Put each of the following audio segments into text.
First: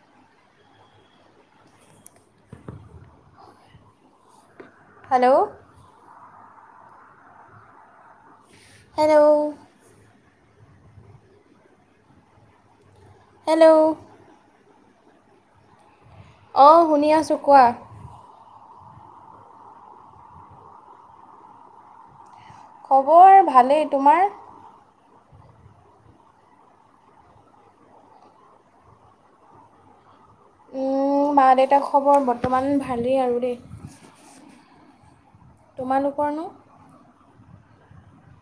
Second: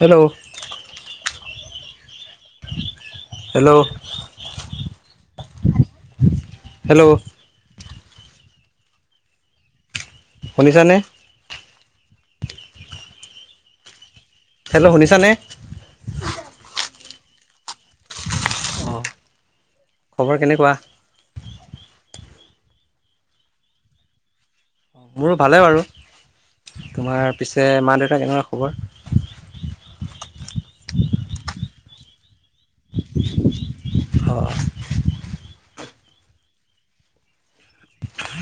Hello hello hello hello hello শুনিছা নে hello hello শুনিছা নে অ' শুনি আছো কোৱা। খবৰ কেনেকুৱা? খবৰ ভালেই, তোমাৰ? মোৰো ভালে বাৰু, তোমাৰ পিছে মা-দেউতা কেনেকুৱা খবৰ? মোৰ মা-দেউতা খবৰ বৰ্তমান ভালেই আৰু দেই। অ'। তোমালোকৰ নো?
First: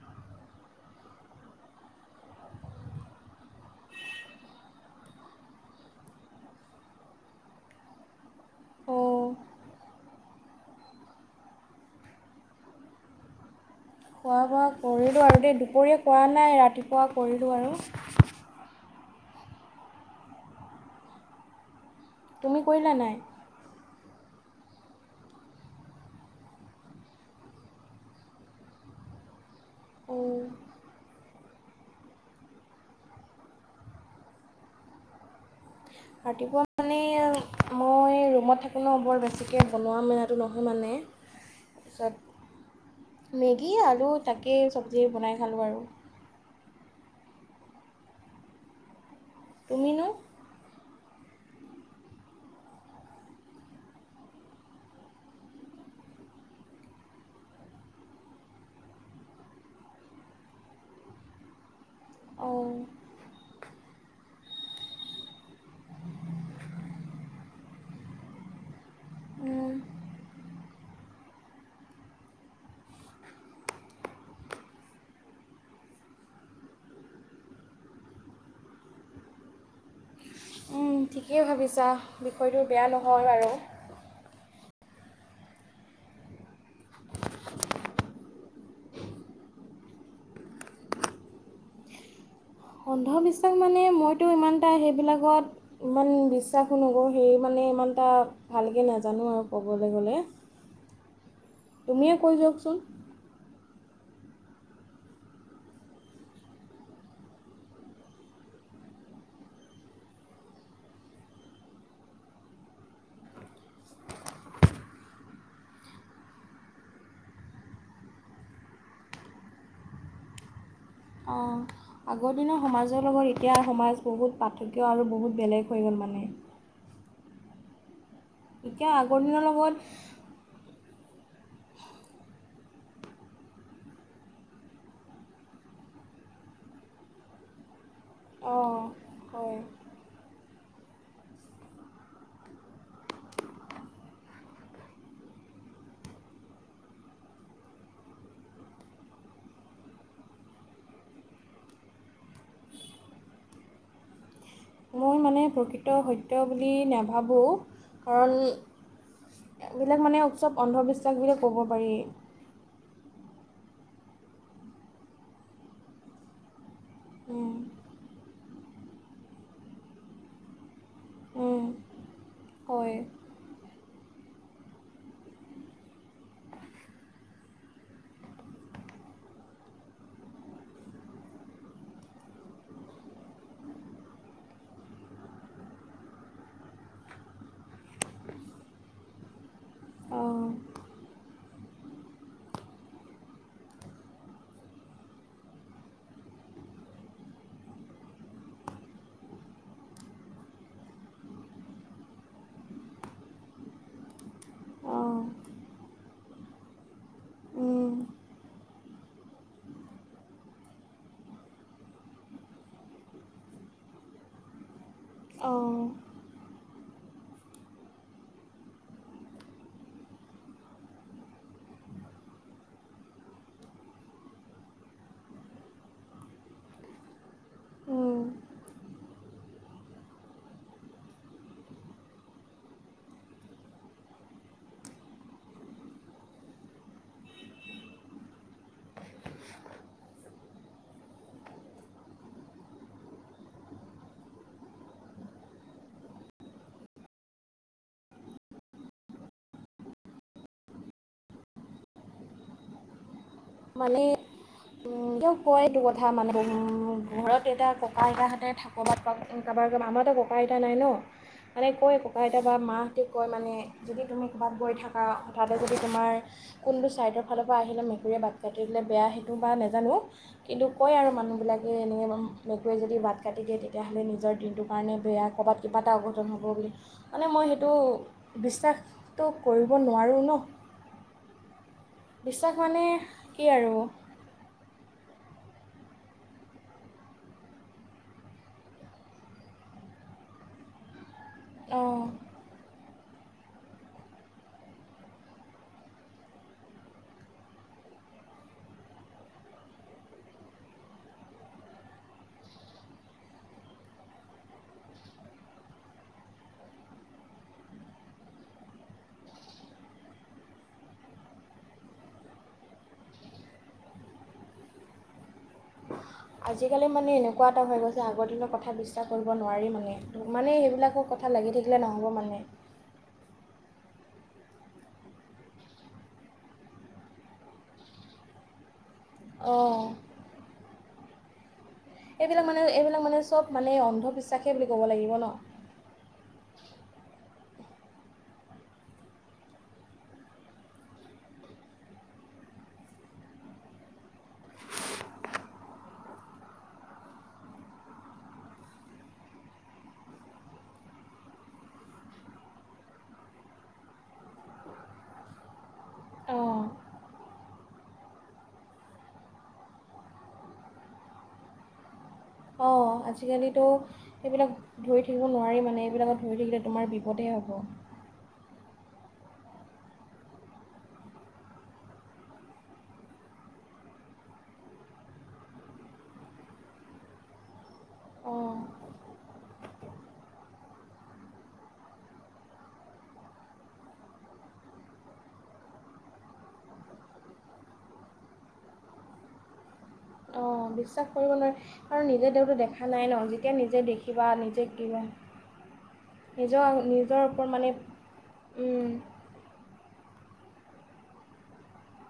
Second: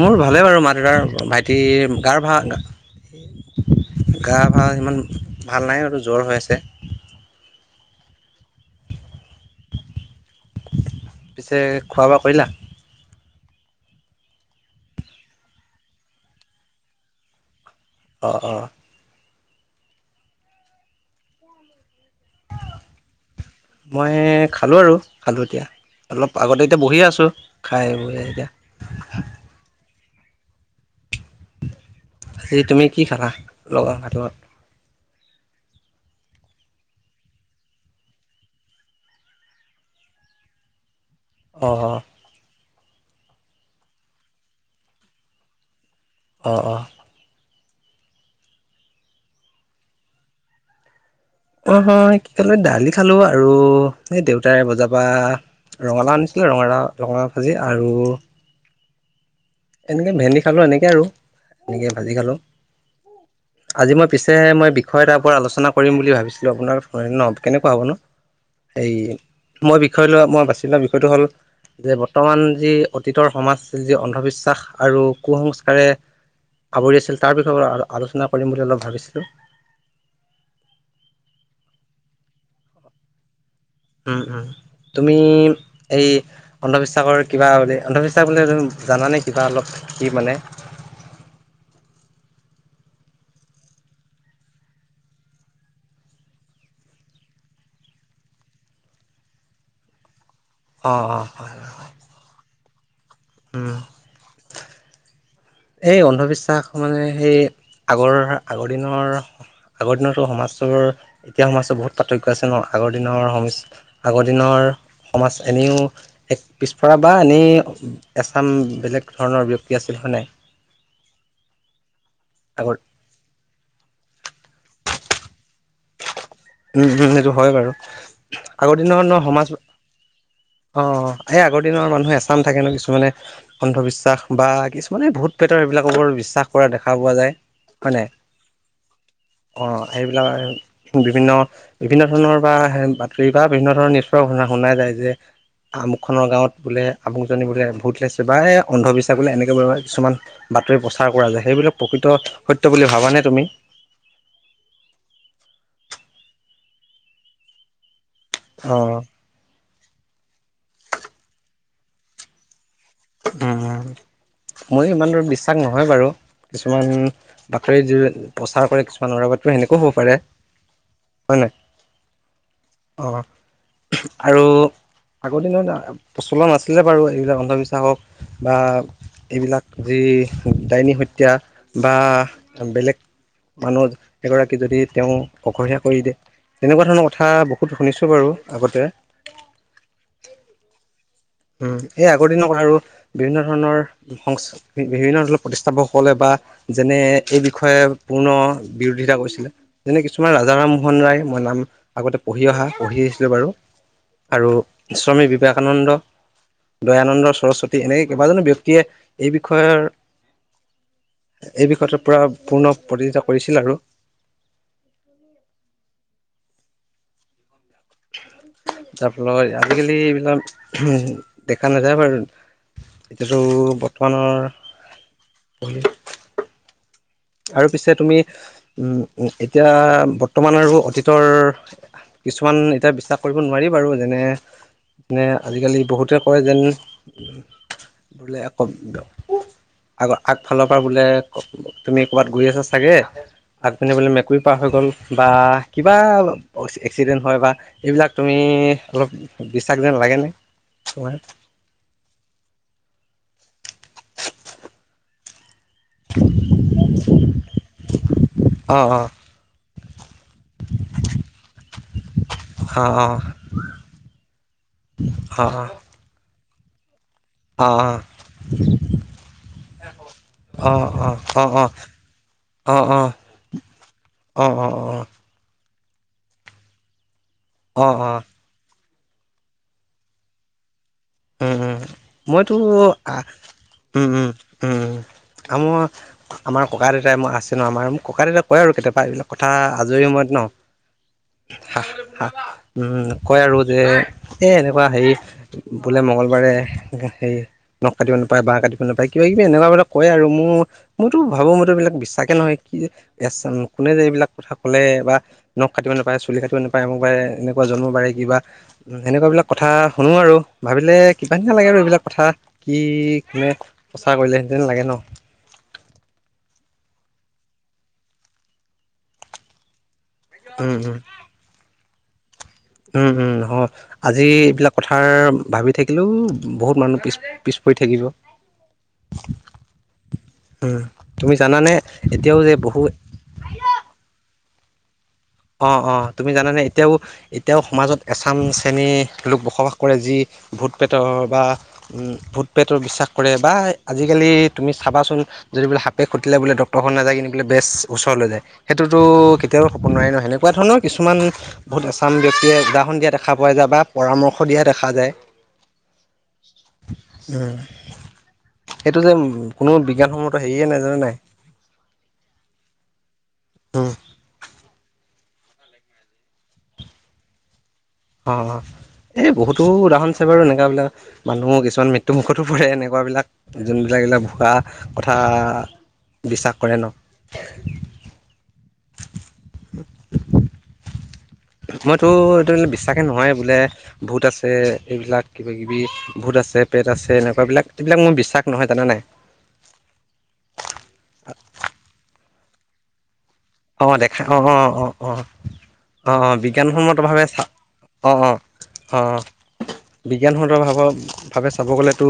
মোৰ ভালে বাৰু, মা -দেউতাৰ, ভাইটিৰ গাৰ ভা গা ভাল, সিমান ভাল নাই আৰু জ্বৰ হৈ আছে। অঁ পিছে খোৱা-বোৱা কৰিলা? খোৱা-বোৱা কৰিলোঁ আৰু দেই, দুপৰীয়া কৰা নাই, ৰাতিপুৱা কৰিলোঁ আৰু। অ', অ'। তুমি কৰিলা নাই? মই খালো আৰু, খালো এতিয়া। অলপ আগতে এতিয়া বহি আছোঁ, খাই বৈ এতিয়া। অঁ আজি তুমি কি খালা? লগত ভাতৰ লগত। ৰাতিপুৱা মানে মই ৰুমত থাকোঁ ন', বৰ বেছিকে বনোৱা মেলাটো নহয় মানে। অ', অ'। তাত, মেগী, আলু তাকেই চবজি বনাই খালোঁ আৰু। অ', অ'। তুমি নো? অ' হ কি খালোঁ, দালি খালো আৰু এই দেউতাই বজাৰ পা ৰঙালাও আনিছিলে, ৰঙালাওঁ, ৰঙালাওঁ ভাজি আৰু এনেকে ভেন্দি খালোঁ, এনেকে আৰু এনেকে ভাজি খালোঁ। অঁ আজি মই পিছে মই বিষয় এটাৰ ওপৰত আলোচনা কৰিম বুলি ভাবিছিলো, আপোনাৰ ফৰেণত কেনেকুৱা হ'ব নো? এই উম, মই বিষ ধৰি লোৱা মই বাছি লোৱা বিষয়টো হ'ল যে, বৰ্তমান যি অতীতৰ সমাজ যি অন্ধবিশ্বাস বিশ্বাস আৰু কুসংস্কাৰে আৱৰি আছিল, তাৰ বিষয়ে আলোচনা কৰিম বুলি অলপ ভাবিছিলো। উম' ঠিকেই ভাবিছা, বিষয়টো বেয়া নহয় বাৰু। উম' উম' তুমি এই অন্ধবিশ্বাসৰ কিবা বুলি, অন্ধবিশ্বাস বুলি জানানে, কিবা অলপ কি মানে? অন্ধবিশ্বাস মানে মইতো ইমানটা সেইবিলাকত। ইমান বিশ্বাসো নকৰো, সেই মানে ইমানটা। ভালকে নাজানো আৰু ক'বলে গ'লে। অ', অ', হয়। তুমিয়ে কৈ যওঁকচোন। উম'। সেই অন্ধবিশ্বাস মানে, সেই আগৰ, আগৰ দিনৰ। আগৰ দিনতো সমাজৰ, এতিয়া সমাজৰ বহুত পাৰ্থক্য আছে ন', আগৰ দিনৰ সম আগৰ দিনৰ সমাজ, এনেও এক পিছপৰা বা এনেই এছাম বেলেগ ধৰণৰ ব্যক্তি আছিল হয়নে? অ' আগৰ দিনৰ সমাজ। আগত মাজৰ লগত এতিয়া সমাজ বহুত পাৰ্থক্য আৰু বহুত বেলেগ হৈ গ'ল মানে। উম, ' উম', সেইটো হয় বাৰু, আগৰ দিনৰ মানুহ সমাজ অ' এই আগৰ দিনৰ মানুহে এচাম থাকে ন' কিছুমানে। অন্ধবিশ্বাস বা কিছুমানে ভূত পেটৰ সেইবিলাকৰ বিশ্বাস কৰা দেখা পোৱা যায়, হয় নাই? অ', হয়',। অ সেইবিলাক আৰু বিভিন্ন বিভিন্ন ধৰণৰ বা বাতৰি বা বিভিন্ন ধৰণৰ নিষ্প শুনাই যায় যে। আমুকখনৰ গাঁৱত বোলে আমুকজনী বোলে ভূত ওলাইছে বা এই অন্ধবিশ্বাস বোলে এনেকৈ বাৰু কিছুমান। বাতৰি প্ৰচাৰ কৰা যায় সেইবিলাক প্ৰকৃত সত্য বুলি ভাবানে তুমি? মই মানে প্ৰকৃত সত্য বুলি নাভাবোঁ কাৰণ অ এইবিলাক মানে উৎসৱ অন্ধবিশ্বাস বুলি ক'ব পাৰি। উম', ময়ো ইমান দূৰ বিশ্বাস নহয় বাৰু। কিছুমান বাতৰি জ' প্ৰচাৰ কৰে কিছুমান ও'ৰা বাত সেনেকোৱাও হ'ব পাৰে। হয় নে নহয়? পাৰি হয় অ',। আৰু আগৰ দিনত প্ৰচলন আছিলে বাৰু, এইবিলাক অন্ধবিশ্ব থাকক বা এইবিলাক যি ডাইনী হত্যা বা বেলেগ মানুহ এগৰাকী যদি তেওঁ অকলহীয়া কৰি দিয়ে। তেনেকুৱা ধৰণৰ কথা বহুত শুনিছোঁ বাৰু আগতে। অ',। উম', এই আগৰ দিনত আৰু বিভিন্ন ধৰণৰ। সং বিভিন্ন ধৰণৰ প্ৰতিষ্ঠাপকসকলে বা যেনে এই বিষয়ে পূৰ্ণ বিৰোধিতা কৰিছিলে। যেনে কিছুমান ৰাজা ৰামমোহন ৰায়, মই নাম আগতে পঢ়ি অহা পঢ়ি আহিছিলো বাৰু। আৰু স্বামী বিবেকানন্দ। দয়ানন্দ সৰস্বতী এনেকে কেইবাজনো ব্যক্তিয়ে এই বিষয়ৰ এই বিষয়টো পূৰা পূৰ্ণ প্ৰতিযোগিতা কৰিছিল আৰু। অ',। তাৰপাত আজিকালি এইবিলাক উ' দেখা নাযায় বাৰু। এতিয়ো বৰ্তমানৰ আৰু পিছে তুমি অঁ উম', এতিয়া বৰ্তমান আৰু অতীতৰ কিছুমান এতিয়া বিশ্বাস কৰিব নোৱাৰি বাৰু যেনে যেনে আজিকালি বহুতে কয় যেন। বোলে কম আগৰ আগফালৰ পৰা বোলে ক' তুমি ক'ৰবাত গৈ আছা চাগে। আগ পিনে বলে মেকুৰী পাৰ হৈ গ'ল বা কিবা এক্সিডেণ্ট হয় বা এইবিলাক তুমি অলপ বিশ্বাস যেন লাগে নে তোমাৰ? মানে কয় এটো কথা। কথা মানে ঘৰত কেইতটা ককা-আইতাহঁতে অ থাক'ৰবাত, অ কাৰোবাৰ কাৰোব আমাৰতো ককা-আইতা নাই ন'। মানে কয় কক-আইতা বা অ মাহঁতেক কয় মানে। যদি তুমি ক'ৰবাত গৈ থাকা, অ হঠাতে যদি তোমাৰ কোনটো ছাইডৰ ফালৰ পৰা অ অ আহিলে মেকুৰীয়ে বাট কাটি দিলে বেয়া সেইটো বা নাজানো। কিন্তু অ কয় আৰু অ অ অ অ অ অ মানুহবিলাকেএনেকে ওভ মেকুৱে যদি বাট কাটি দিয়ে, তেতিয়াহ'লে নিজৰ অ অ দিনটোৰ কাৰণে বে য়া ক'ৰবাত কিবা এটা অঘটন হ'ব বুলি, মানে মই সেইটো অ অ বিশ্বাসটো কৰিব নোৱাৰোঁ ন'। উম', উম', উম', বিশ্বাস মইতো মানে আ‌' কি আৰু উম', ই‌' আমাৰ ককা দেউতাই মই আছে ন' আমাৰ, ককা দেউতাই কয় আৰু কেতিয়াবা এইবিলাক কথা আজৰি সময়ত ন'। হা হা অঁ হা উম কয় আৰু যে এ এনেকুৱা হেৰি বোলে মঙগলবাৰে নখ কাটিব নাপায়, বাঁহ কাটিব নাপায়, কিবা কিবি এনেকুৱা বিলাক কয় আৰু মোৰ। মইতো ভাবোঁ মইতো এইবিলাক বিশ্বাসে নহয়। কি যে কোনে যে এইবিলাক কথা ক'লে বা নখ খাটিব নাপায় চুলি কাটিব নাপায় মোক বাৰে এনেকুৱা জন্ম বাৰে কিবা। উম সেনেকুৱা বিলাক কথা শুনো আৰু। ভাবিলে কিবা নিচিনা লাগে আৰু এইবিলাক কথা কি মানে প্ৰচাৰ কৰিলে সেতেন লাগে ন। আজিকালি মানে এনেকুৱা এটা হৈ গৈছে, আগৰ দিনৰ কথা বিশ্বাস কৰিব নোৱাৰি মানে। মানে উম সেইবিলাকৰ কথা লাগি থাকিলে নহ'ব মানে। উম উম হয়। আজি এইবিলাক কথা ভাবি থাকিলেও বহুত মানুহ পিছ পিছ পৰি থাকিব। [inaudible] অঁ। উম তুমি জানানে। এতিয়াও এইবিলাক যে মানে বহু এইবিলাক মানে চব মানে অন্ধবিশ্বাসেই বুলি ক'ব লাগিব ন। অ অ তুমি জানে এতিয়াওঁ এতিয়াও সমাজত এচাম শ্ৰেণীৰ লোক বসবাস কৰে যি ভূত প্ৰেতৰ বা ভূত প্ৰেতৰ বিশ্বাস কৰে বা আজিকালি তুমি চাবাচোন। যদি বোলে সাপে, খুটিলে বোলে ডক্তৰৰ ঘৰলৈ নাযায় কিনে বোলে বেজৰ ওচৰলৈ যায়। সেইটোতো কেতিয়াও হ'ব নোৱাৰে নহয়। এনেকুৱা ধৰণৰ কিছুমান। বহুত এছাম ব্যক্তিয়ে উদাহৰণ দিয়া দেখা পোৱা যায় বা পৰামৰ্শ দিয়া দেখা যায়। অঁ উম। সেইটো যে কোনো বিজ্ঞানসন্মত, হেৰিয়ে নাই জানে নাই। অঁ আজিকালিতো এইবিলাক ধৰি ধৰি থাকিব নোৱাৰি মানে এইবিলাকত ধৰি থাকিলে তোমাৰ বিপদহে হ'ব। অ, অঁ। এই বহুতো উদাহৰণ আছে বাৰু এনেকুৱা বিলাক মানুহো কিছুমান মৃত্যু মুুখতো পৰে এনেকুৱা বিলাক। যোনবিলাক এইবিলাক ভুৱা কথা বিশ্বাস কৰে ন। অঁ মইতো এইটো বিশ্বাসেই নহয় বোলে ভূত আছে এইবিলাক কিবা কিবি। ভূত, আছে প্ৰেত, আছে এনেকুৱা বিলাক এইবিলাক মই বিশ্বাস নহয় জানা নাই। অঁ বিশ্বাস কৰিবলৈ কাৰণ নিজে যিহেতু নিজেই দেখা নাই ন। তেতিয়া নিজে অ', দেখা দেখিবা অ', নিজে অ', অ', কিবা অ', অ', নিজৰ নিজৰ ওপৰত মানে। অঁ উম, অঁ বিজ্ঞান সন্মতভাৱে চাব গ'লে তো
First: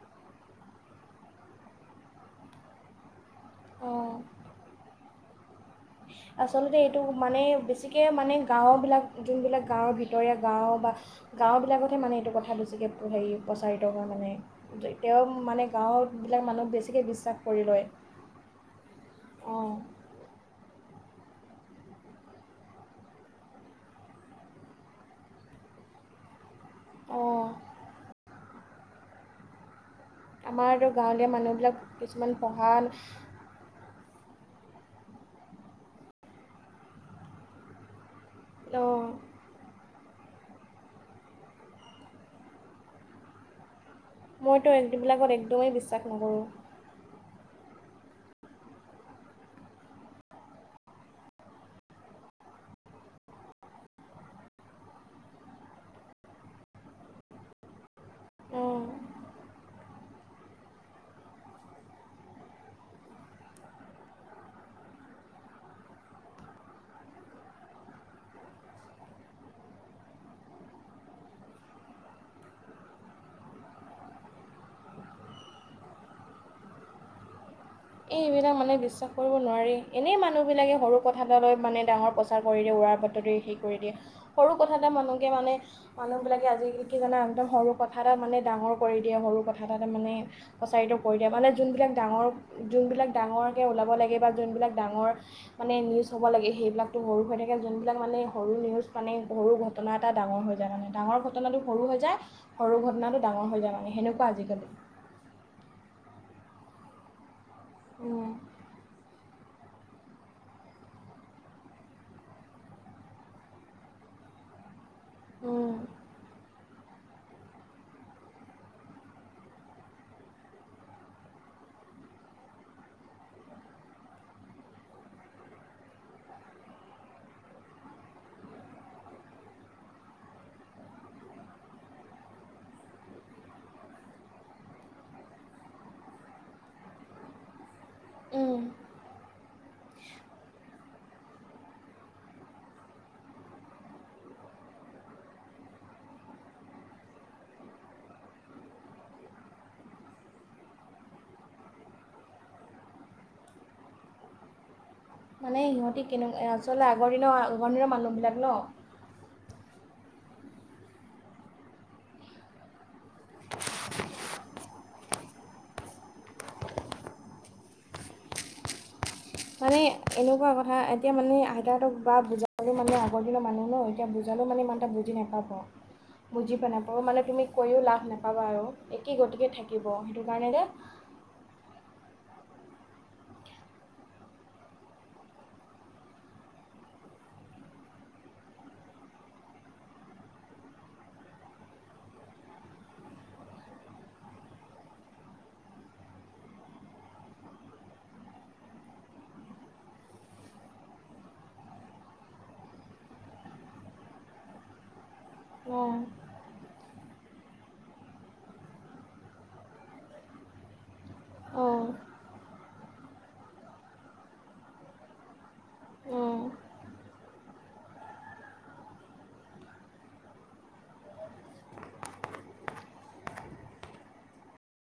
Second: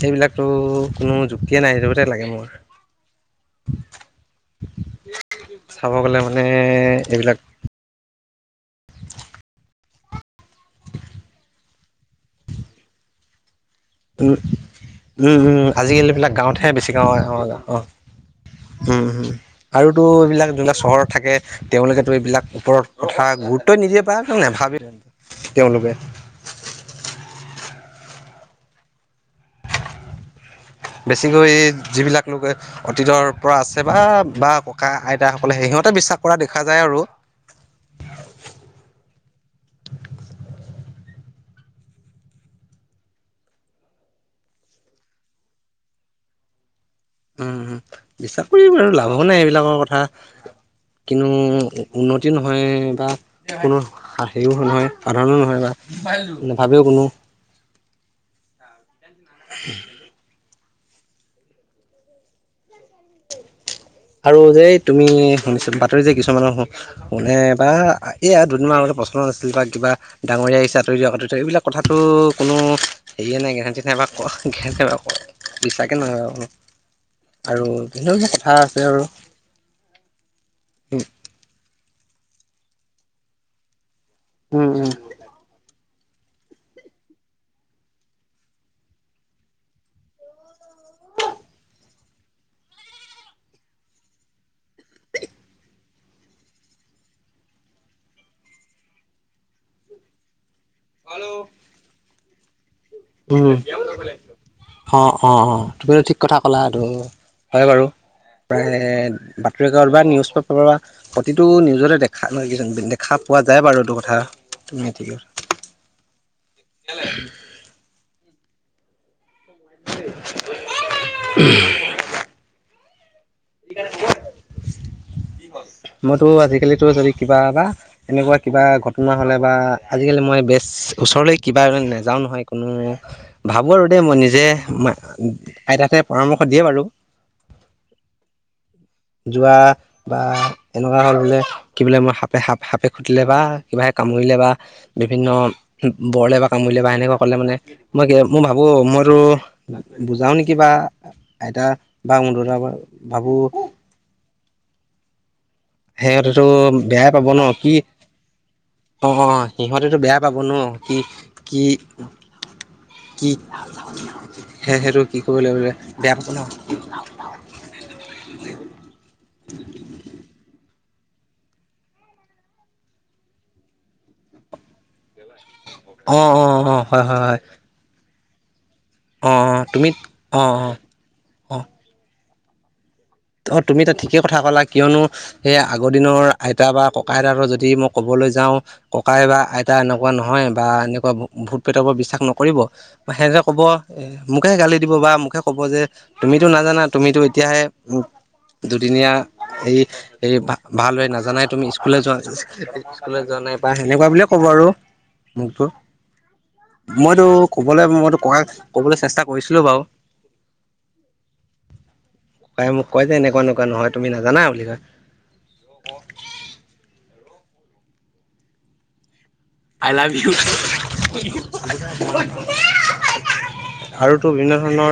সেইবিলাকতো কোনো যুক্তিয়েই নাই এইটো গতে লাগে মোৰ অঁ। চাব গ'লে মানে আচলতে এইটো মানে এইবিলাক বেছিকে মানে গাঁওৰ বিলাক যোনবিলাক গাঁৱৰ ভিতৰত ভিতৰিয়া গাঁও বা গাঁওবিলাকতহে মানে এইটো কথা বেছিকে হেৰি প্ৰচাৰিত হয় মানে। তেওঁ উম, মানে উম, আজিকালি এইবিলাক গাঁৱবিলাক গাঁৱতহে মানুহ বেছি বেছিকৈ গাঁও অ', বিশ্বাস কৰি লয়। অ'। উম হম অঁ আৰুতো এইবিলাক যোনবিলাক চহৰত থাকে তেওঁলোকেতো এইবিলাক ওপৰত কথা গুৰুত্বই নিদিয়ে বা নাভাবে ও তেওঁলোকে। অঁ। আমাৰতো গাঁৱলীয়া বেছিকৈ মানুহবিলাক যিবিলাক কিছুমান লোকে পঢ়া অতীতৰ পৰা আছে বা বা ককা, আইতাসকলে, সেই সিহঁতে বিশ্বাস কৰা দেখা যায় আৰু। অঁ। মইতো এইবিলাকত একদমেই বিশ্বাস নকৰোঁ। উম, উম, বিশ্বাস কৰিম, আৰু লাভো নাই এইবিলাকৰ কথা। কিন্তু উন্নতি নহয় বা। কোনো হেৰিও নহয়, সাধাৰণো নহয়, বা নাভাবেও কোনো। অ'। আৰু যে তুমি শুনিছোঁ, বাতৰি যে কিছুমানৰ কোনে বা এইয়া দুদিনমানৰ আগতে প্ৰশ্ন নাছিল বা কিবা ডাঙৰ আহিছে আতৰি দিয়া, এইবিলাক কথাটো কোনো হেৰী এই নাই, [unintelligible] বিশছাকে নহয়ব আৰু [unintelligible] কথা এইবিলাক মানে আ বিশ্বাস কৰিব নোৱাৰি। এনেই মানুহবিলাকে সৰু কথালৈ মানে ডাঙৰ প্ৰচাৰ কৰি দিয়ে, উৰাৰ বাতৰি সেই কৰি দিয়ে। সৰু উম কথা উম এটা মানুহয়ে মানে মানুহবিলাকে আজিকালি কি জানা, একদম সৰু কথা এটা মানে ডাঙৰ কৰি দিয়ে, সৰু কথা এটা মানে প্ৰচাৰিত কৰি দিয়ে, মানে যোনবিলাক ডাঙৰ, যোনবিলাক ডাঙৰকে ওলাব লাগে বা যোনবিলাক ডাঙৰ মানে নিউজ হ'ব লাগে, সেইবিলাকতো সৰু হৈ থাকে, যোনবিলাক মানে সৰু নিউজ মানে সৰু ঘটনা এটাই ডাঙৰ হৈ যায় মানে। ডাঙৰ ঘটনাটো সৰু হৈ যায়, সৰু ঘটনাটো ডাঙৰ উম হৈ যায়, মানে সেনেকুৱা আজিকালি। অ', অ', অ', তুমিতো ঠিক কথা ক'লা, এইটো হয় বাৰু, আজিকালি প্ৰায় ৰেড বা নিউজ পেপাৰৰ বা প্ৰতিটো নিউজতে দেখা, দেখা পোৱা যায় বাৰু এইটো কথা। উম, ঠিকেই আছোঁ। উম। দিলে। উম। মইতো আজিকালিটো যদি কিবা বা এনেকুৱা কিবা ঘটনা হ'লে বা আজিকালি মই বেচ ওচৰলৈ কিবা নাযাও নহয়, কোনো ভাবোঁ আৰু দেই মই নিজে, আইতা হতে পৰামৰ্শ দিয়ে বাৰু। উম। যোৱা বা এনেকুৱা হ'ল বোলে, কি বোলে মই সাপে-সাপ-সাপে খুটিলে বা কিবাহে কামুৰিলে বা বিভিন্ন বৰলে বা কামুৰিলে বা সেনেকুৱা ক'লে মানে মই কি, মই ভাবো মইতো বুজাও নেকি বা, আইতা বা ম দুতাৰ পৰা ভাবো। মানে সিহঁতি কেনেক সিহঁতেতো আচলতে বেয়াই আগৰ পাব দিনৰ, ন কি আগৰ দিনৰ মানুহবিলাক ন'? অ', অ', সিহঁতেতো বেয়া পাব ন' কি-কি কি, সে-সেইটো কি কৰিব লাগিব, বেয়া পাব ন'। মানে এনেকুৱা কথা এতিয়া মানে আইতাহতক বা বুজালে মানে আগৰ দিনৰ মানুহ ন' এতিয়া বুজালেও মানে ইমান এটা বুজি নাপাব, অ অ অ বুজি নাপাব, হয় হয় মানে হয় তুমি কৈও লাভ নাপাবা আৰু। একেই অ অ গতিকে থাকিব, তুমি সেইটো অ অ কাৰণে যে অ অ', তুমি ঠিকেই কথা ক'লা, কিয়নো সেই আগৰ দিনৰ আইতা বা ককা আইতাৰ হঁতৰ যদি মই ক'বলৈ যাওঁ ককাই বা আইতা এনেকুৱা নহয়, বা এনেকুৱা ভোত প্ৰেটৰ বিশ্বাস নকৰিব। সিহঁতে ক'ব এ মোকহে গালি দিব, বা মোকে ক'ব যে, তুমিতো নাজানা তুমিতো এতিয়াহে উ, দুদিনীয়া এই সেই ভ-ভাল হয়, নাজানাই তুমি স্কুলে যোৱা স্কুলে যোৱা নাই, বা সেনেকুৱা বুলিয়ে ক'ব আৰু। মোকত, অঁ মইতো ক'বলৈ মইতো ককাক ক'বলে চেষ্টা কৰিছিলো বাৰু। অ'। তাই মোক কয় যে এনেকুৱা, এনেকুৱা নহয়। তুমি নাজানা বুলি কয়! অঁ আই লা ভিউ [unintelligible] আৰু তো বিভিন্ন ধৰণৰ